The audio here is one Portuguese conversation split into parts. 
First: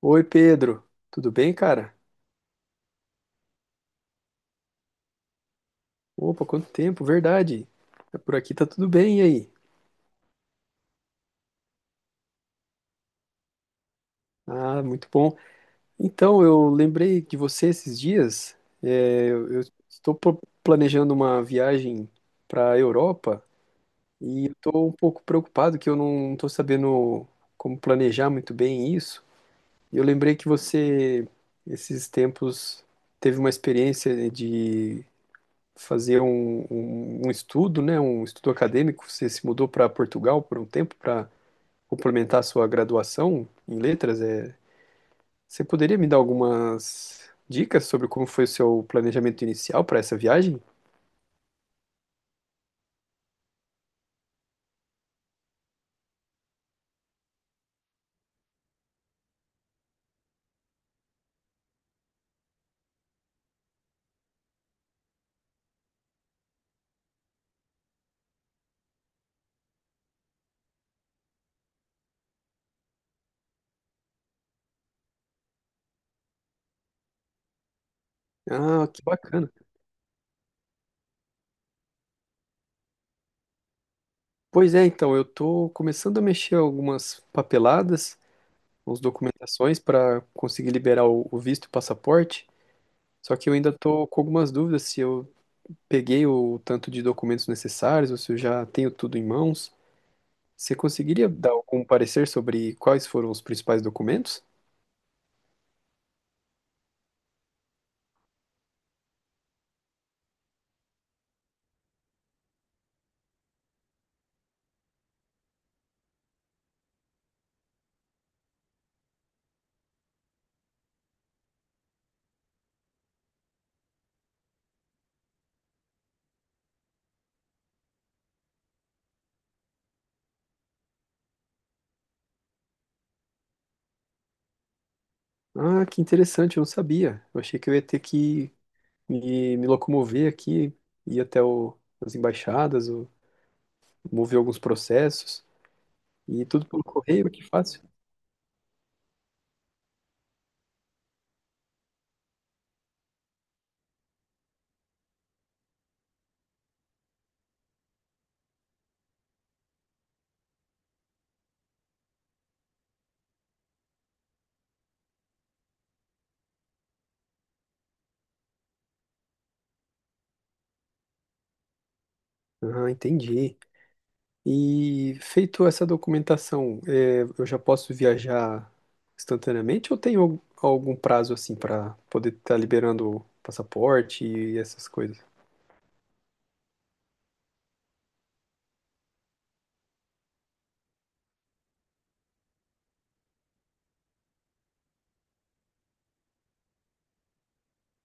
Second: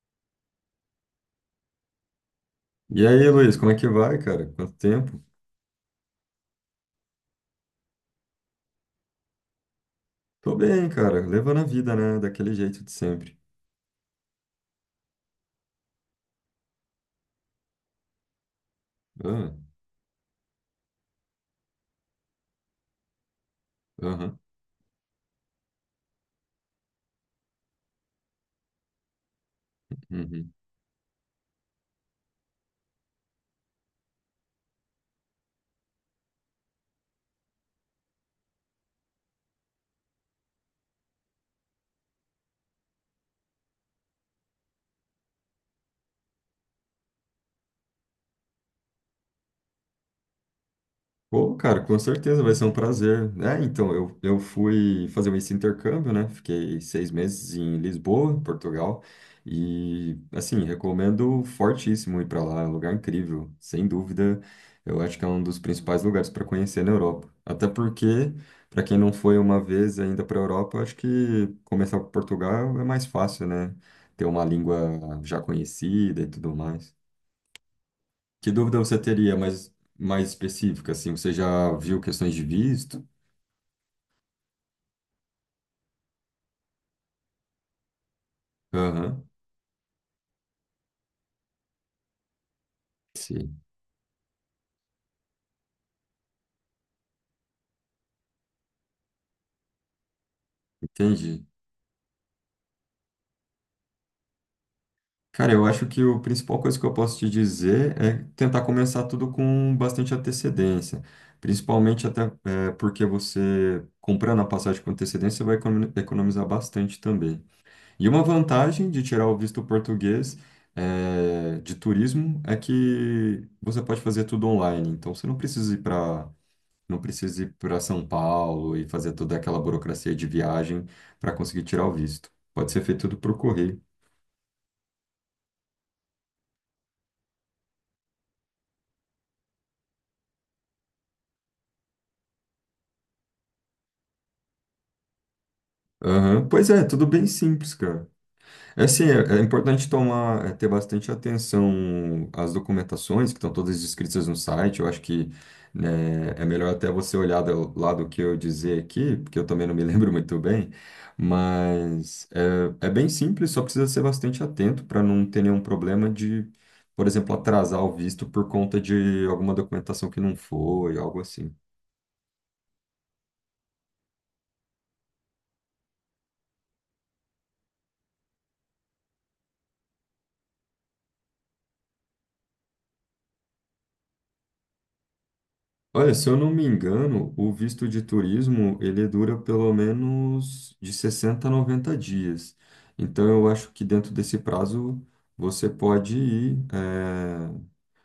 Oi, Pedro. Tudo bem, cara? E aí, Luiz, como é que vai, cara? Quanto tempo? Opa, quanto tempo, verdade. Tá Por aqui tá tudo bem, e aí? Tô bem, cara. Levando a vida, né? Daquele jeito de sempre. Ah, muito bom. Então, eu lembrei de você esses dias. É, Ah, eu eu planejando uma viagem para a Europa aham. e estou um pouco preocupado que eu não estou sabendo como planejar muito bem isso. E eu lembrei que Uhum. você, esses tempos, teve uma experiência de fazer um estudo, né, um estudo acadêmico. Você se mudou para Portugal por um tempo para complementar a sua graduação em letras. Você poderia me dar algumas dicas sobre como foi o seu planejamento inicial para essa viagem? Pô, cara, com certeza vai ser um prazer. É, então, eu fui fazer esse intercâmbio, né? Fiquei 6 meses em Lisboa, em Portugal. E, assim, recomendo fortíssimo ir para lá. É um lugar incrível, sem dúvida. Eu acho que é um dos principais lugares para conhecer na Europa. Até porque, para quem não foi uma vez ainda para a Europa, eu acho que começar por Portugal é mais fácil, né? Ter uma língua já conhecida e tudo mais. Que dúvida Ah, você que teria bacana. mais, mais específica, assim? Você já viu questões de visto? Pois é, então, eu estou começando a mexer algumas papeladas, umas Aham, documentações para conseguir liberar o visto e o passaporte. Só que eu sim, ainda estou com algumas dúvidas se eu peguei o tanto de documentos necessários ou se eu já tenho tudo em mãos. Você conseguiria entendi. dar algum parecer sobre quais foram os principais documentos? Cara, eu acho que a principal coisa que eu posso te dizer é tentar começar tudo com bastante antecedência. Principalmente até é, porque você, comprando a passagem com antecedência, você vai econo- economizar bastante também. E uma vantagem de tirar o visto português é, de turismo é que você pode fazer tudo online. Então, você não precisa ir para não precisa ir para São Paulo e fazer toda aquela burocracia de viagem para conseguir tirar o visto. Pode ser feito tudo por correio. Ah, que interessante, eu não sabia. Eu achei que eu ia ter que me locomover aqui, ir até as embaixadas, mover alguns processos, e Aham, tudo pois pelo é, tudo bem correio, que simples, fácil. cara. É, assim, é, é importante tomar, é, ter bastante atenção às documentações que estão todas descritas no site. Eu acho que, né, é melhor até você olhar do- lá do que eu dizer aqui, porque eu também não me lembro muito bem. Mas é, é bem simples, só precisa ser bastante atento para não ter nenhum problema de, por exemplo, atrasar o visto por conta de alguma documentação que não foi, algo assim. Ah, entendi. E feito essa documentação, é, eu já posso viajar instantaneamente ou tem algum prazo assim para poder estar liberando o passaporte e essas coisas? Olha, se eu não me engano, o visto de turismo, ele dura pelo menos de 60 a 90 dias. Então, eu acho que dentro desse prazo, você pode ir.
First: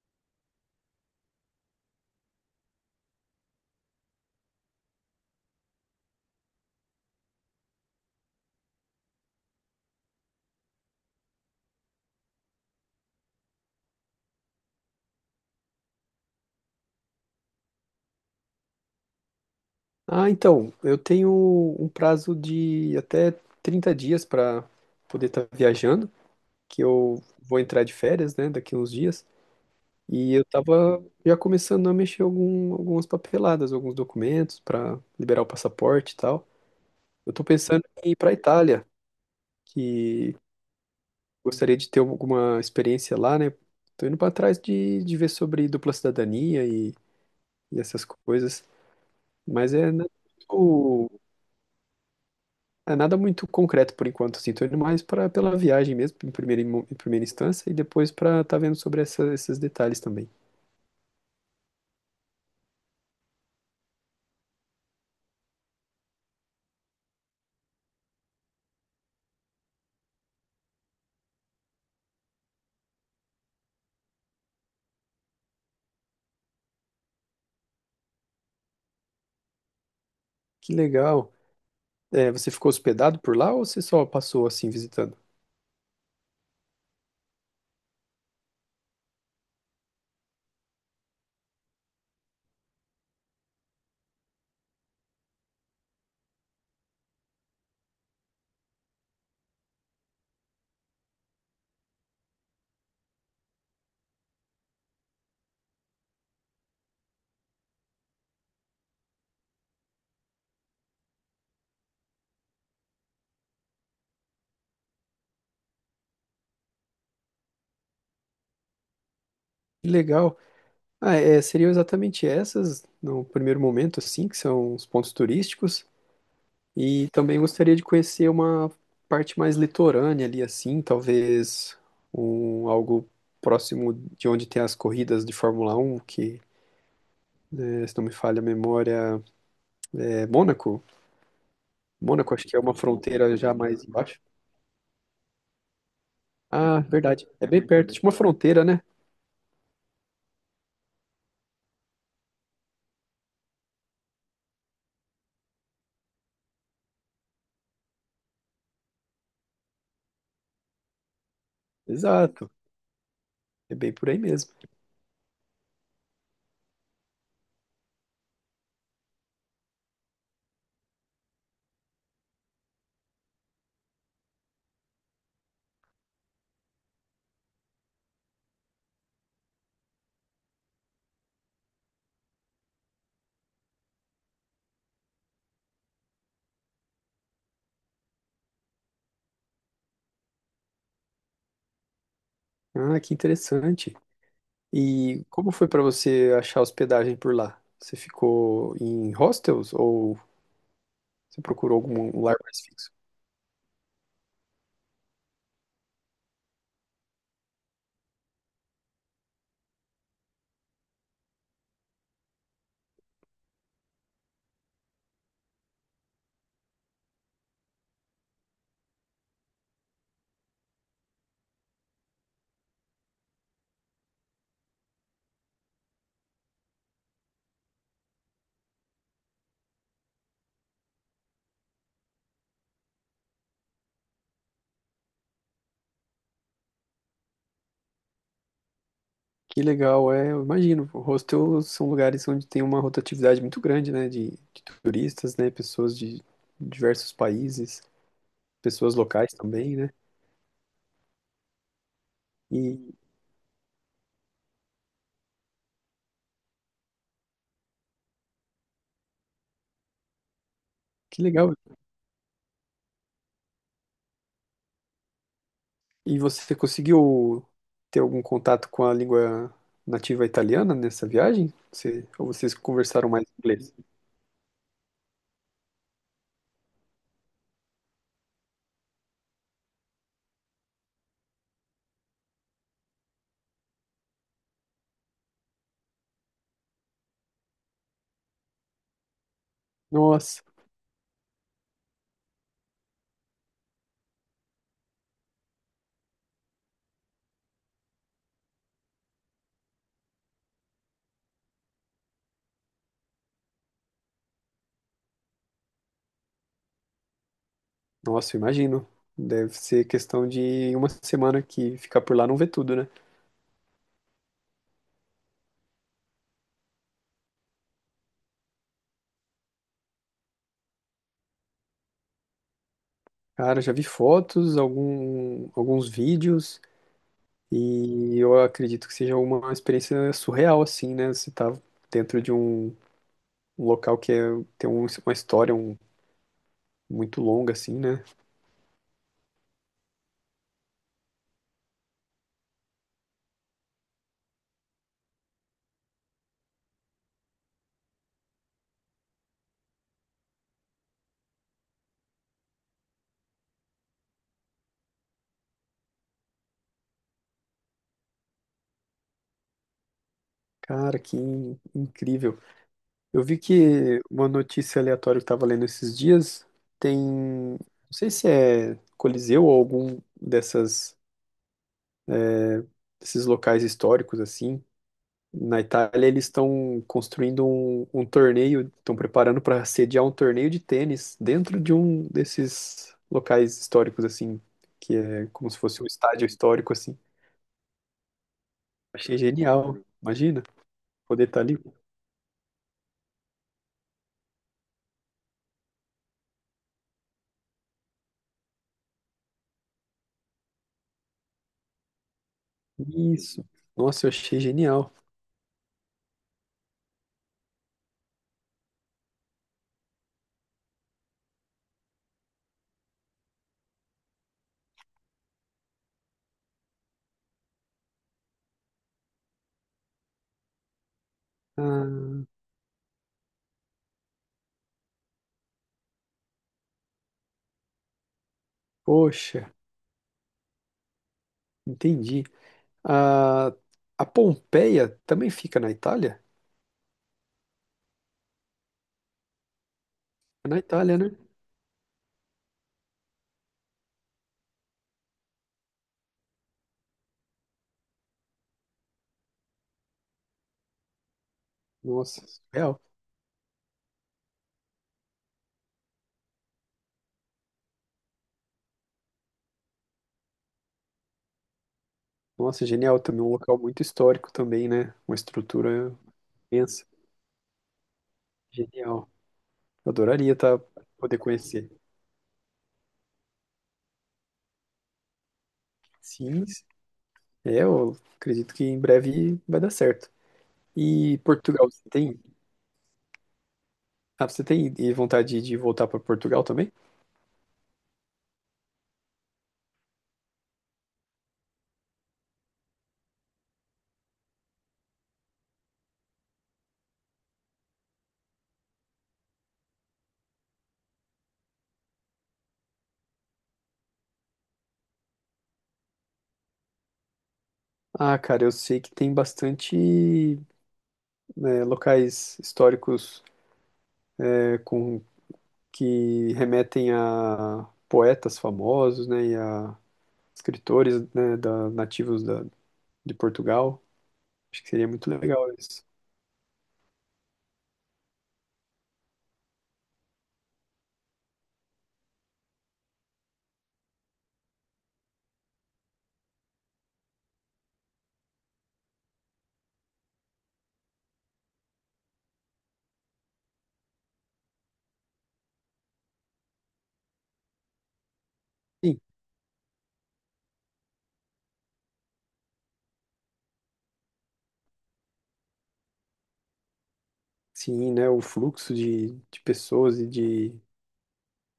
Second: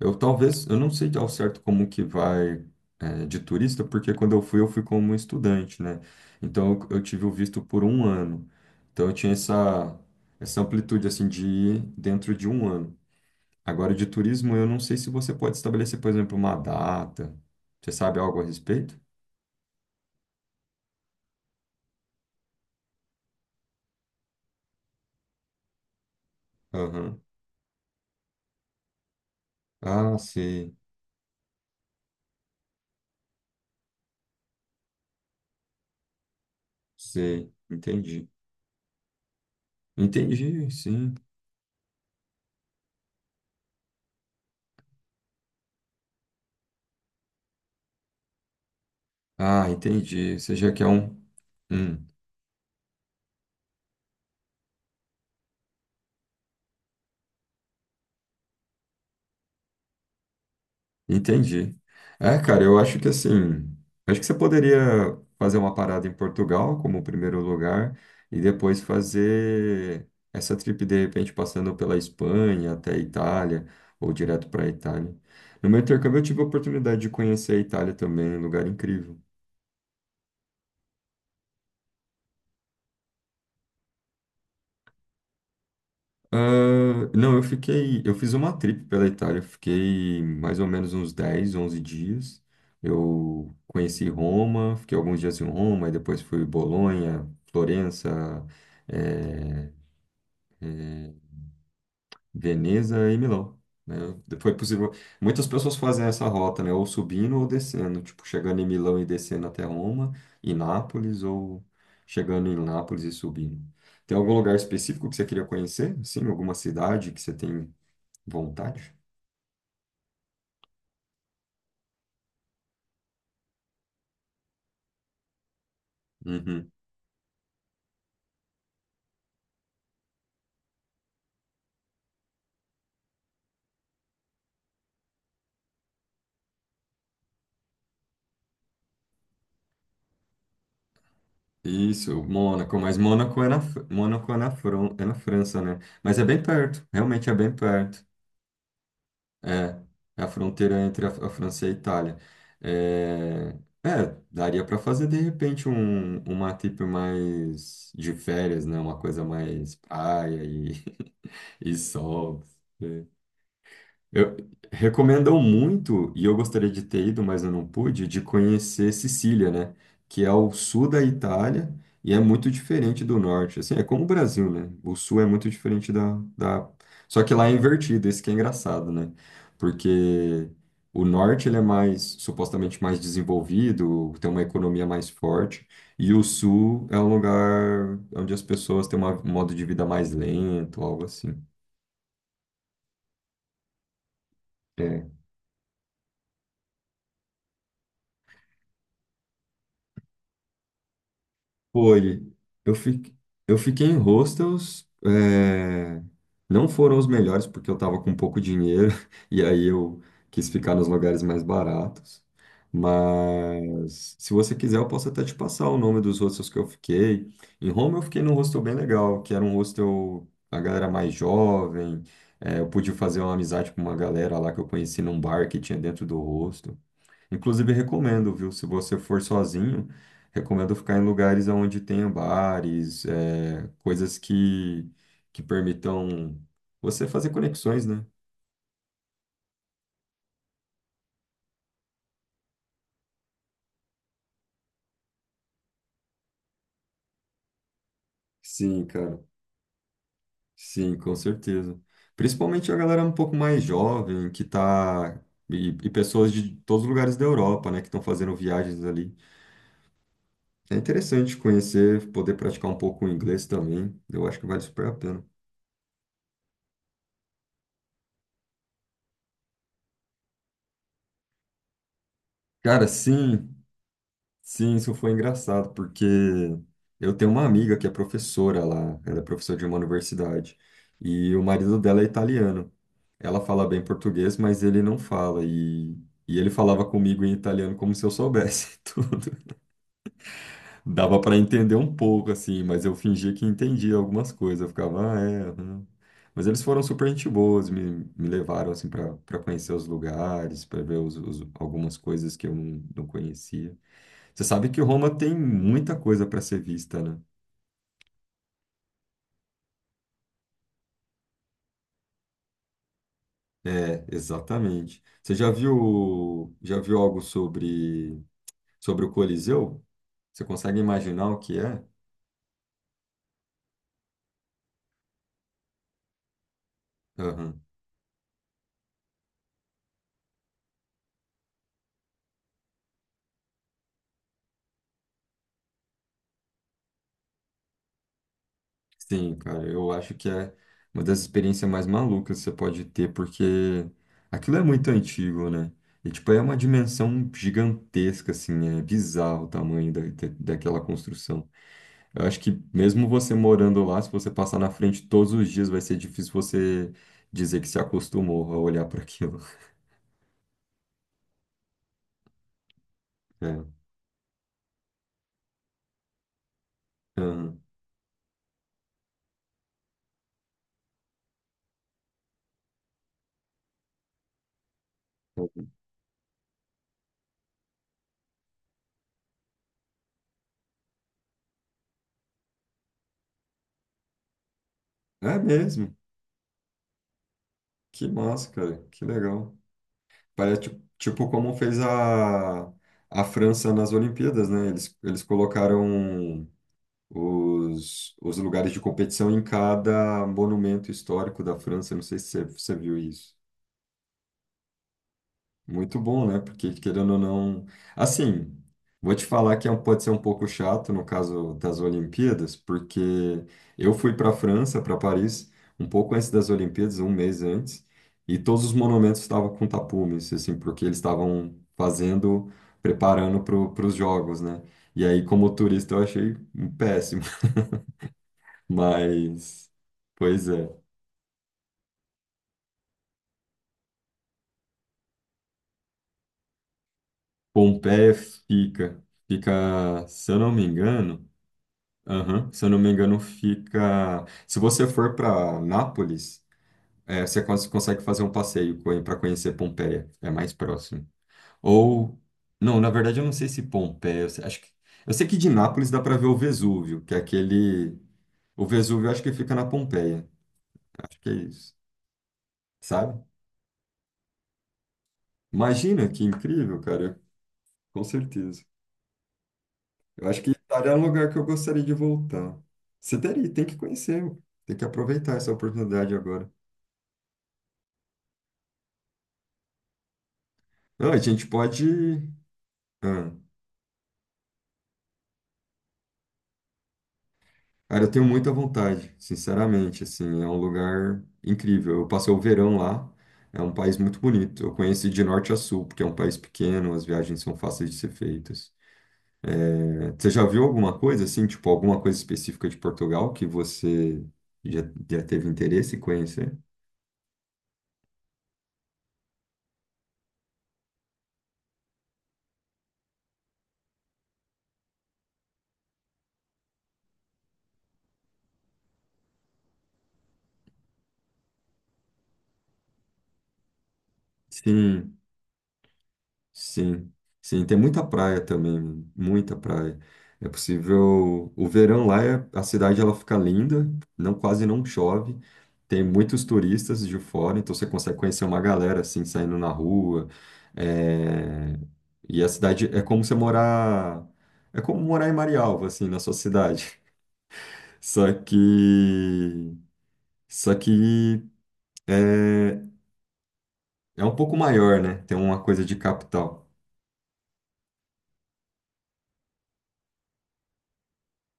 Eu talvez, eu não sei ao certo como que vai, de turista, porque quando eu fui como estudante, né? Então, eu tive o visto por um ano. Então, eu tinha essa, essa amplitude, assim, de ir dentro de um ano. Agora, de turismo, eu não sei se você pode estabelecer, por exemplo, uma data. Você sabe algo a respeito? Ah, então, eu tenho um prazo de até 30 dias para poder estar viajando, que Aham. eu vou entrar de férias, né, daqui uns dias, Ah, e eu sei, tava já começando a mexer algumas papeladas, alguns documentos para liberar o passaporte e tal. Eu tô sei. pensando em ir Entendi. para Itália, que Entendi, sim. gostaria de ter alguma experiência lá, né? Tô indo para trás de ver sobre dupla cidadania e essas coisas, Ah, mas é, né, entendi. Você já quer um. muito Hum. é nada muito concreto por enquanto, assim, tô indo mais para pela viagem mesmo, em primeira instância, e depois para tá vendo sobre esses detalhes também. Entendi. É, cara, eu acho que assim, acho que você poderia fazer uma parada em Portugal como primeiro lugar e depois fazer essa trip de repente passando pela Espanha até a Itália ou direto para a Itália. No meu intercâmbio eu tive a oportunidade de conhecer a Itália também, um lugar incrível. Que legal. É, você ficou hospedado por lá ou você só passou assim visitando? Ah, não, eu fiquei. Eu fiz uma trip pela Itália, fiquei mais ou menos uns 10, 11 dias. Eu conheci Roma, fiquei alguns dias em Roma, e depois fui Bolonha, Florença, eh, Veneza e Milão. Né? Foi possível. Muitas pessoas fazem essa rota, né? Ou subindo ou descendo, tipo, chegando em Milão e descendo até Roma, e Nápoles, ou chegando em Nápoles e subindo. Tem algum lugar específico que você queria conhecer? Sim, alguma cidade que você tem vontade? Que legal. Ah, é, seriam exatamente essas, no primeiro momento, assim, que são os pontos turísticos. Uhum. E também gostaria de conhecer uma parte mais litorânea ali, assim, talvez algo próximo de onde tem as corridas de Fórmula 1, que, se não me falha a memória, é Mônaco. Isso, Mônaco, acho que é uma Mônaco, mas fronteira Mônaco é já na, mais Fr- embaixo. Mônaco é na, Fran- é na França, né? Mas é bem Ah, perto, verdade. realmente é É bem bem perto de perto. uma fronteira, né? É, é a fronteira entre a França e a Itália. É, é, daria para fazer de repente um, uma trip mais de férias, né? Uma coisa mais praia e, e sol. Exato. É. É bem por aí Eu mesmo. recomendam muito, e eu gostaria de ter ido, mas eu não pude, de conhecer Sicília, né? Que é o sul da Itália e é muito diferente do norte. Assim, é como o Brasil, né? O sul é muito diferente da, da... Só que lá é invertido, isso que é engraçado, né? Porque o norte ele é mais, supostamente mais desenvolvido, tem uma economia mais forte, e o sul é um lugar onde as pessoas têm uma- um modo de vida mais lento, algo assim. Ah, que interessante. E como foi para você achar hospedagem por lá? Você ficou em hostels ou você procurou algum Foi. lugar mais Eu fixo? fiquei, eu fiquei em hostels, é, não foram os melhores porque eu estava com pouco dinheiro e aí eu quis ficar nos lugares mais baratos. Mas se você quiser, eu posso até te passar o nome dos hostels que eu fiquei. Em Roma, eu fiquei num hostel bem legal, que era um hostel a galera mais jovem. É, eu pude fazer uma amizade com uma galera lá que eu conheci num bar que tinha dentro do hostel. Inclusive, recomendo, viu? Se você for sozinho, recomendo ficar em lugares onde tenha bares, é, coisas que permitam você fazer conexões, né? Que legal, é, eu imagino. Hostels são lugares onde tem uma rotatividade muito grande, né, de turistas, né, pessoas de diversos países, Sim, pessoas cara. locais também, né? Sim, com certeza. Principalmente a E galera um pouco mais jovem, que tá. E pessoas de todos os lugares da Europa, né, que estão fazendo viagens ali. É que interessante legal. conhecer, poder praticar um pouco o inglês também. Eu acho que vale super a pena. E você conseguiu ter algum contato com a língua nativa italiana nessa viagem? Você, ou vocês Cara, conversaram mais sim. inglês? Sim, isso foi engraçado, porque eu tenho uma amiga que é professora lá, ela é professora de uma universidade, e o marido dela é italiano. Ela fala bem português, mas ele não fala, e ele falava comigo em italiano como se eu soubesse tudo. Nossa, Dava para entender um pouco, assim, mas eu fingia que entendia algumas coisas, eu ficava, ah, é, aham." Mas eles foram super gente boas, me levaram, assim, para conhecer os lugares, para ver os- algumas coisas que eu não, não conhecia. Você sabe que Roma tem muita coisa para ser vista, né? nossa, eu imagino. Deve ser questão de uma semana que ficar por lá não vê tudo, né? É, exatamente. Você já viu algo sobre, sobre o Coliseu? Você consegue imaginar o que é? Cara, já vi fotos, alguns vídeos. Aham. E eu acredito que seja uma experiência surreal, assim, né? Você tá dentro de um local tem uma história muito longa, assim, né? Sim, cara, eu acho que é uma das experiências mais malucas que você pode ter, porque aquilo é muito antigo, né? E, tipo, é uma dimensão gigantesca, assim, é bizarro o tamanho da, da- daquela construção. Eu acho que mesmo você morando lá, se você passar na frente todos os dias, vai ser difícil você dizer que se acostumou a olhar para aquilo. Cara, que incrível. Eu vi É. que uma notícia aleatória que eu tava lendo esses dias tem, não Aham. sei se é Coliseu ou algum dessas, desses locais históricos, assim, na Itália. Eles estão construindo um torneio, estão preparando para sediar um torneio de tênis dentro de um desses locais históricos, assim, que é É como se fosse um mesmo? estádio histórico, assim. Que massa, cara. Que Achei legal. genial, imagina, Parece ti- poder tipo estar como ali. fez a França nas Olimpíadas, né? Eles colocaram os lugares de competição em cada monumento histórico da França. Não sei se você, você viu isso. Isso, nossa, eu achei genial. Muito bom, né? Porque querendo ou não. Assim, vou te falar que é um- pode ser um pouco chato no caso das Olimpíadas, porque eu fui para a França, para Paris, um pouco antes das Olimpíadas, um mês antes, e todos os monumentos estavam com tapumes, assim, porque eles estavam Ah, fazendo, preparando para os jogos, né? E aí, como turista, eu achei um péssimo, poxa, mas. Pois é. entendi. A, a Pompeia também fica na Itália? Pompeia fica, fica, se eu É não na me Itália, né? engano. Aham. Se eu não me engano, fica. Se você for para Nápoles, é, você cons- consegue fazer um passeio para conhecer Pompeia. É mais próximo. Ou. Nossa, Não, real. na verdade, eu não sei se Pompeia. Eu sei- acho que... eu sei que de Nápoles dá para ver o Vesúvio, que é aquele. O Vesúvio eu acho que fica na Pompeia. Acho que é isso. Nossa, genial também, Sabe? um local muito histórico também, né? Uma estrutura Imagina que incrível, imensa. cara. Com certeza. Genial. Eu Eu adoraria acho que tá, Itália é um poder lugar que eu conhecer. gostaria de voltar. Você teria, tem que conhecer. Tem que aproveitar essa oportunidade Sim, agora. é, eu acredito que em breve vai dar certo. Não, a E gente Portugal, você tem? pode. Ah, Ah, você tem vontade de voltar para Portugal também? cara, eu tenho muita vontade, sinceramente. Assim, é um lugar incrível. Eu passei o verão lá. É um país muito bonito. Eu conheci de norte a sul, porque é um país pequeno, as viagens são fáceis de ser feitas. É, você já viu alguma coisa assim, tipo alguma coisa específica de Portugal que você já, já teve interesse em conhecer? Ah, cara, eu sei que tem bastante, né, locais históricos, é, com que remetem a poetas famosos, né, e a escritores, né, da, nativos da, de Portugal. Acho que seria muito Sim. legal isso. Sim, sim, tem muita praia também, muita praia. É possível, o verão lá é- a cidade ela fica linda, não quase não chove. Tem muitos turistas de fora, então você consegue conhecer uma galera assim saindo na rua. É, e a cidade é como você morar, é como morar em Marialva assim na sua cidade. Só Sim, que, só que é, é um pouco maior, né? Tem uma coisa de capital. sim, né, o fluxo de pessoas e de,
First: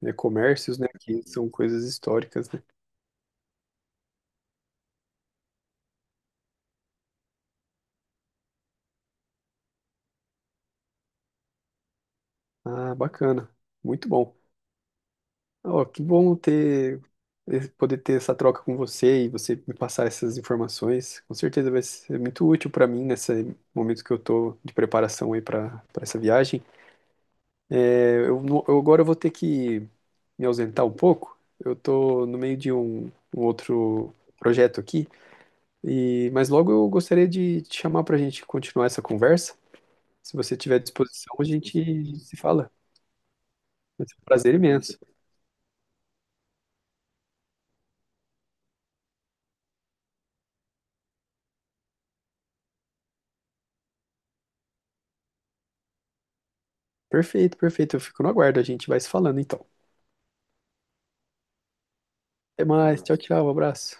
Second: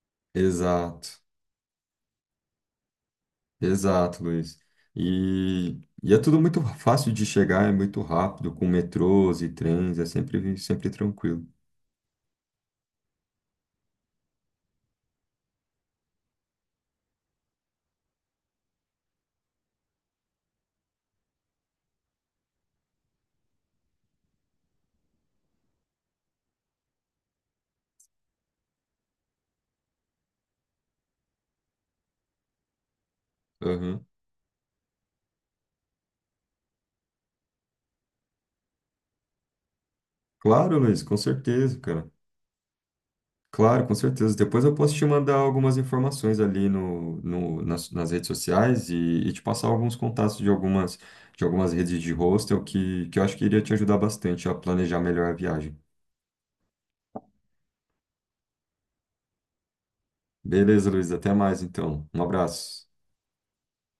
né, comércios, né, Exato. que são coisas históricas, né? Exato, Luiz. E, e é tudo muito fácil de chegar, é muito rápido, com metrôs e trens, é sempre, sempre tranquilo. Ah, bacana, muito bom. Ó, que bom ter, poder ter essa troca com você e você me passar essas informações. Com certeza vai ser muito útil para mim nesse momento que eu tô de preparação aí para para essa viagem. É, eu eu agora vou ter que me ausentar um pouco. Eu tô no meio de um Aham. outro projeto aqui e mas logo eu gostaria de te chamar para a gente continuar essa conversa. Se você tiver Claro, Luiz, com disposição, a certeza, cara. gente se fala. Claro, com Vai ser um certeza. prazer Depois eu posso imenso. te mandar algumas informações ali no, no, nas, nas redes sociais e te passar alguns contatos de algumas redes de hostel que eu acho que iria te ajudar bastante a planejar melhor a viagem. Perfeito, perfeito. Eu fico no aguardo. A gente vai se falando então. Beleza, Luiz, até mais então. Um Até abraço. mais. Tchau, tchau. Um abraço.